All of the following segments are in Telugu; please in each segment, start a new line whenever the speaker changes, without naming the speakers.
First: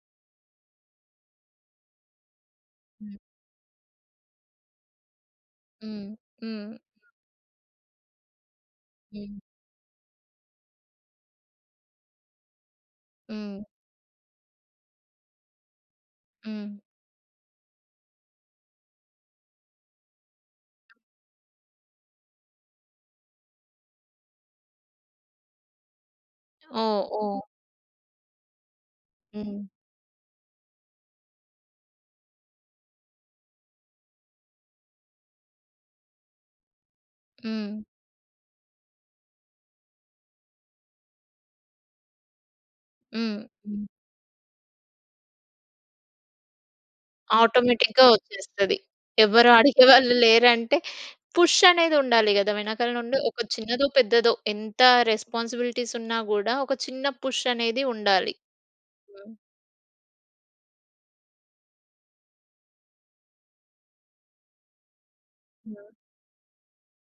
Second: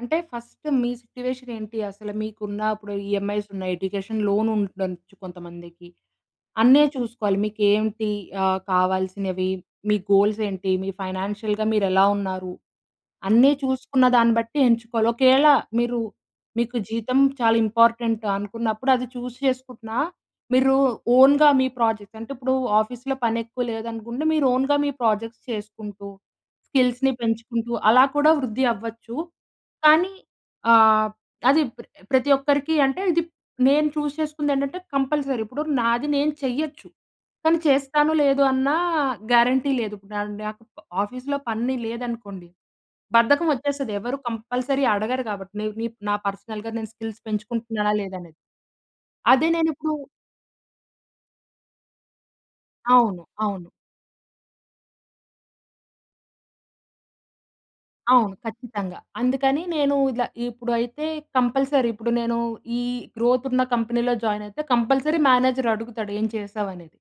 అంటే ఫస్ట్ మీ సిట్యుయేషన్ ఏంటి, అసల మీకు ఉన్నా‌ అప్పుడు
హ్మ్.
ఈఎంఐస్ ఉన్నయి, ఎడ్యుకేషన్ లోన్ ఉండచ్చు కొంతమందికి.
హ్మ్. హ్మ్.
అన్నీ చూసుకోవాలి మీకేమిటి ఆహ్,
హ్మ్.
కావాల్సినవి, మీ గోల్స్ ఏంటి? మీ ఫైనాన్షియల్‌‌గా మీరు ఎలా ఉన్నారు? అన్నీ
హ్మ్.
చూసుకున్న దాన్ని బట్టి ఎంచుకోవాలి. ఒకయేళ మీరు
హ్మ్.
మీకు జీతం చాలా ఇంపార్టెంటా అనుకున్నప్పుడు అది చూజ్ చేసుకుంటున్నా, మీరు ఓన్‌గా మీ ప్రాజెక్ట్స్ అంటిప్పుడు ఆఫీస్‌లో పని ఎక్కువ లేదనుకుంటే మీరు ఓన్‌గా మీ ప్రాజెక్ట్స్ చేసుకుంటూ,
ఓహ్!
స్కిల్స్‌ని
ఓహ్!
పెంచుకుంటూ అలా కూడా వృద్ధి అవ్వచ్చు.
హ్మ్.
కానీ ఆహ్, అది ప్రతి ఒక్కరికి అంటే ఇది నేను చూ‌జ్ చేసుకుంది ఏంటంటే కంపల్సరీ ఇప్పుడు నాది నేను చేయొచ్చు, కానీ
హ్మ్.
చేస్తానో లేదో అన్న గ్యారంటీ లేదు. నా నాకు ఆఫీస్‌లో పని లేదనుకోండి
హ్మ్.
బద్ధకం
హ్మ్.
వచ్చేస్తది. ఎవరు కంపల్సరీ అడగరు కాబట్టి నిక్ నా పర్సనల్‌గా నేను స్కిల్స్ పెంచుకుంటున్నానా
ఆటోమేటిక్‌గా
లేదా అనేది.
వచ్చేస్తది.
అదే
ఎవరు
నేను ఇప్పుడు
అడిగేవాళ్ళు లేరంటే, పుష్ అనేది ఉండాలి కదా! వెనకాల నుండి
అవును.
ఒక
అవును.
చిన్నదో పెద్దదో ఎంత రెస్‌పాన్స్‌బిలిటీస్ ఉన్నా గూడా ఒక చిన్న పుష్ అనేది
అవును.
ఉండాలి.
ఖచ్చితంగా. అందుకని నేను ఇలా, ఇప్పుడు అయితే కంపల్సరీ, ఇప్పుడు నేను ఈ గ్రోత్ ఉన్న కంపెనీ‌లో జాయిన్ అయితే కంపల్సరీ మేనేజర్
హ్మ్.
అడుగుతాడు, ఏం చేసావ్ అనేది?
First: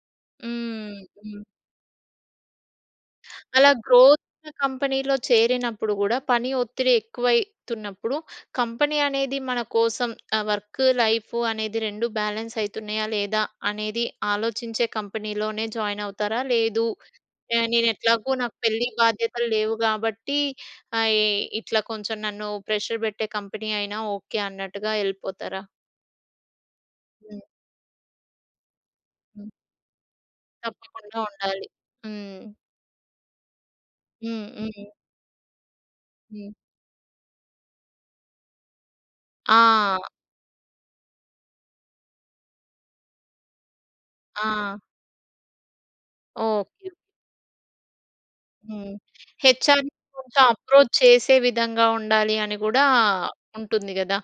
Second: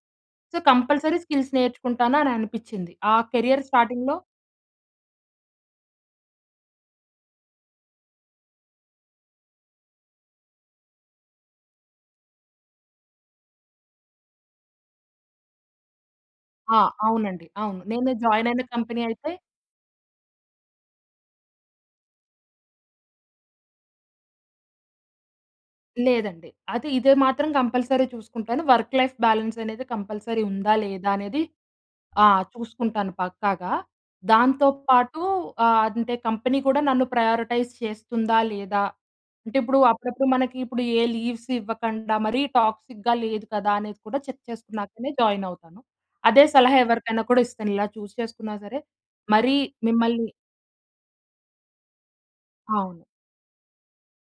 సో
హ్మ్.
కంపల్సరీ
హ్మ్.
స్కిల్స్ నేర్చుకుంటాను అని అనిపిచ్చింది. ఆ కేరియర్
అలా
స్టార్టింగ్‌లో
గ్రోత్ కంపెనీలో చేరినప్పుడు గూడా పని ఒత్తిడి ఎక్కువైతున్నప్పుడు, కంపెనీ అనేది మన కోసం ఆ వర్క్, లైఫు అనేది 2 బ్యాలెన్స్ అయితున్నాయా లేదా అనేది ఆలోచించే కంపెనీలోనే జాయిన్ అవుతారా?
ఆ!
లేదు,
అవునండి. అవును.
నేను
నేనె
ఎట్లాగో
జాయిన్
నాకు
అయిన
పెళ్లి
కంపెనీ అయితే
బాధ్యతలు లేవు కాబట్టి ఆహ్, యె ఇట్లా కొంచెం నన్ను ప్రెషర్ పెట్టే కంపెనీ అయినా ఓకే అన్నట్టుగా ఎళ్ళిపోతారా?
లేదండి. అది ఇదే
హ్మ్.
మాత్రం కంపల్సరీ చూసుకుంటాను. Work life
hmm.
బ్యాలెన్స్ అనేది కంపల్సరీ ఉందా లేదా
తప్పకుండా
అనేది,
ఉండాలి.
ఆ!
హ్మ్.
చూసుకుంటాను పక్కాగా.
హ్మ్.
దాంతో
హ్మ్.
పాటు ఆహ్, అంటే,
హ్మ్.
కంపెనీ కూడా నన్ను ప్రయారిటైజ్ చేస్తుందా లేదా? అంటే ఇప్పుడు,
ఆ!
అప్పుడప్పుడు మనకి ఇప్పుడు ఏ లీవ్స్ ఇవ్వకండా మరీ టాక్సిక్‌గా లేదు కదా అనేది కూడా చెక్
ఆ!
చేసుకున్నాకనే జాయిన్ అవుతాను. అదే సలహా
ఓకే.
ఎవరికైనా కూడా ఇస్తాను ఇలా చూజ్ చేసుకున్నా సరే
హ్మ్.
మరీ
హెచ్‌ఆర్‌ని
మిమ్మల్ని
కొంచెం అప్రోచ్ చేసే విధంగా ఉండాలి అని గూడా
అవును.
ఉంటుంది గదా!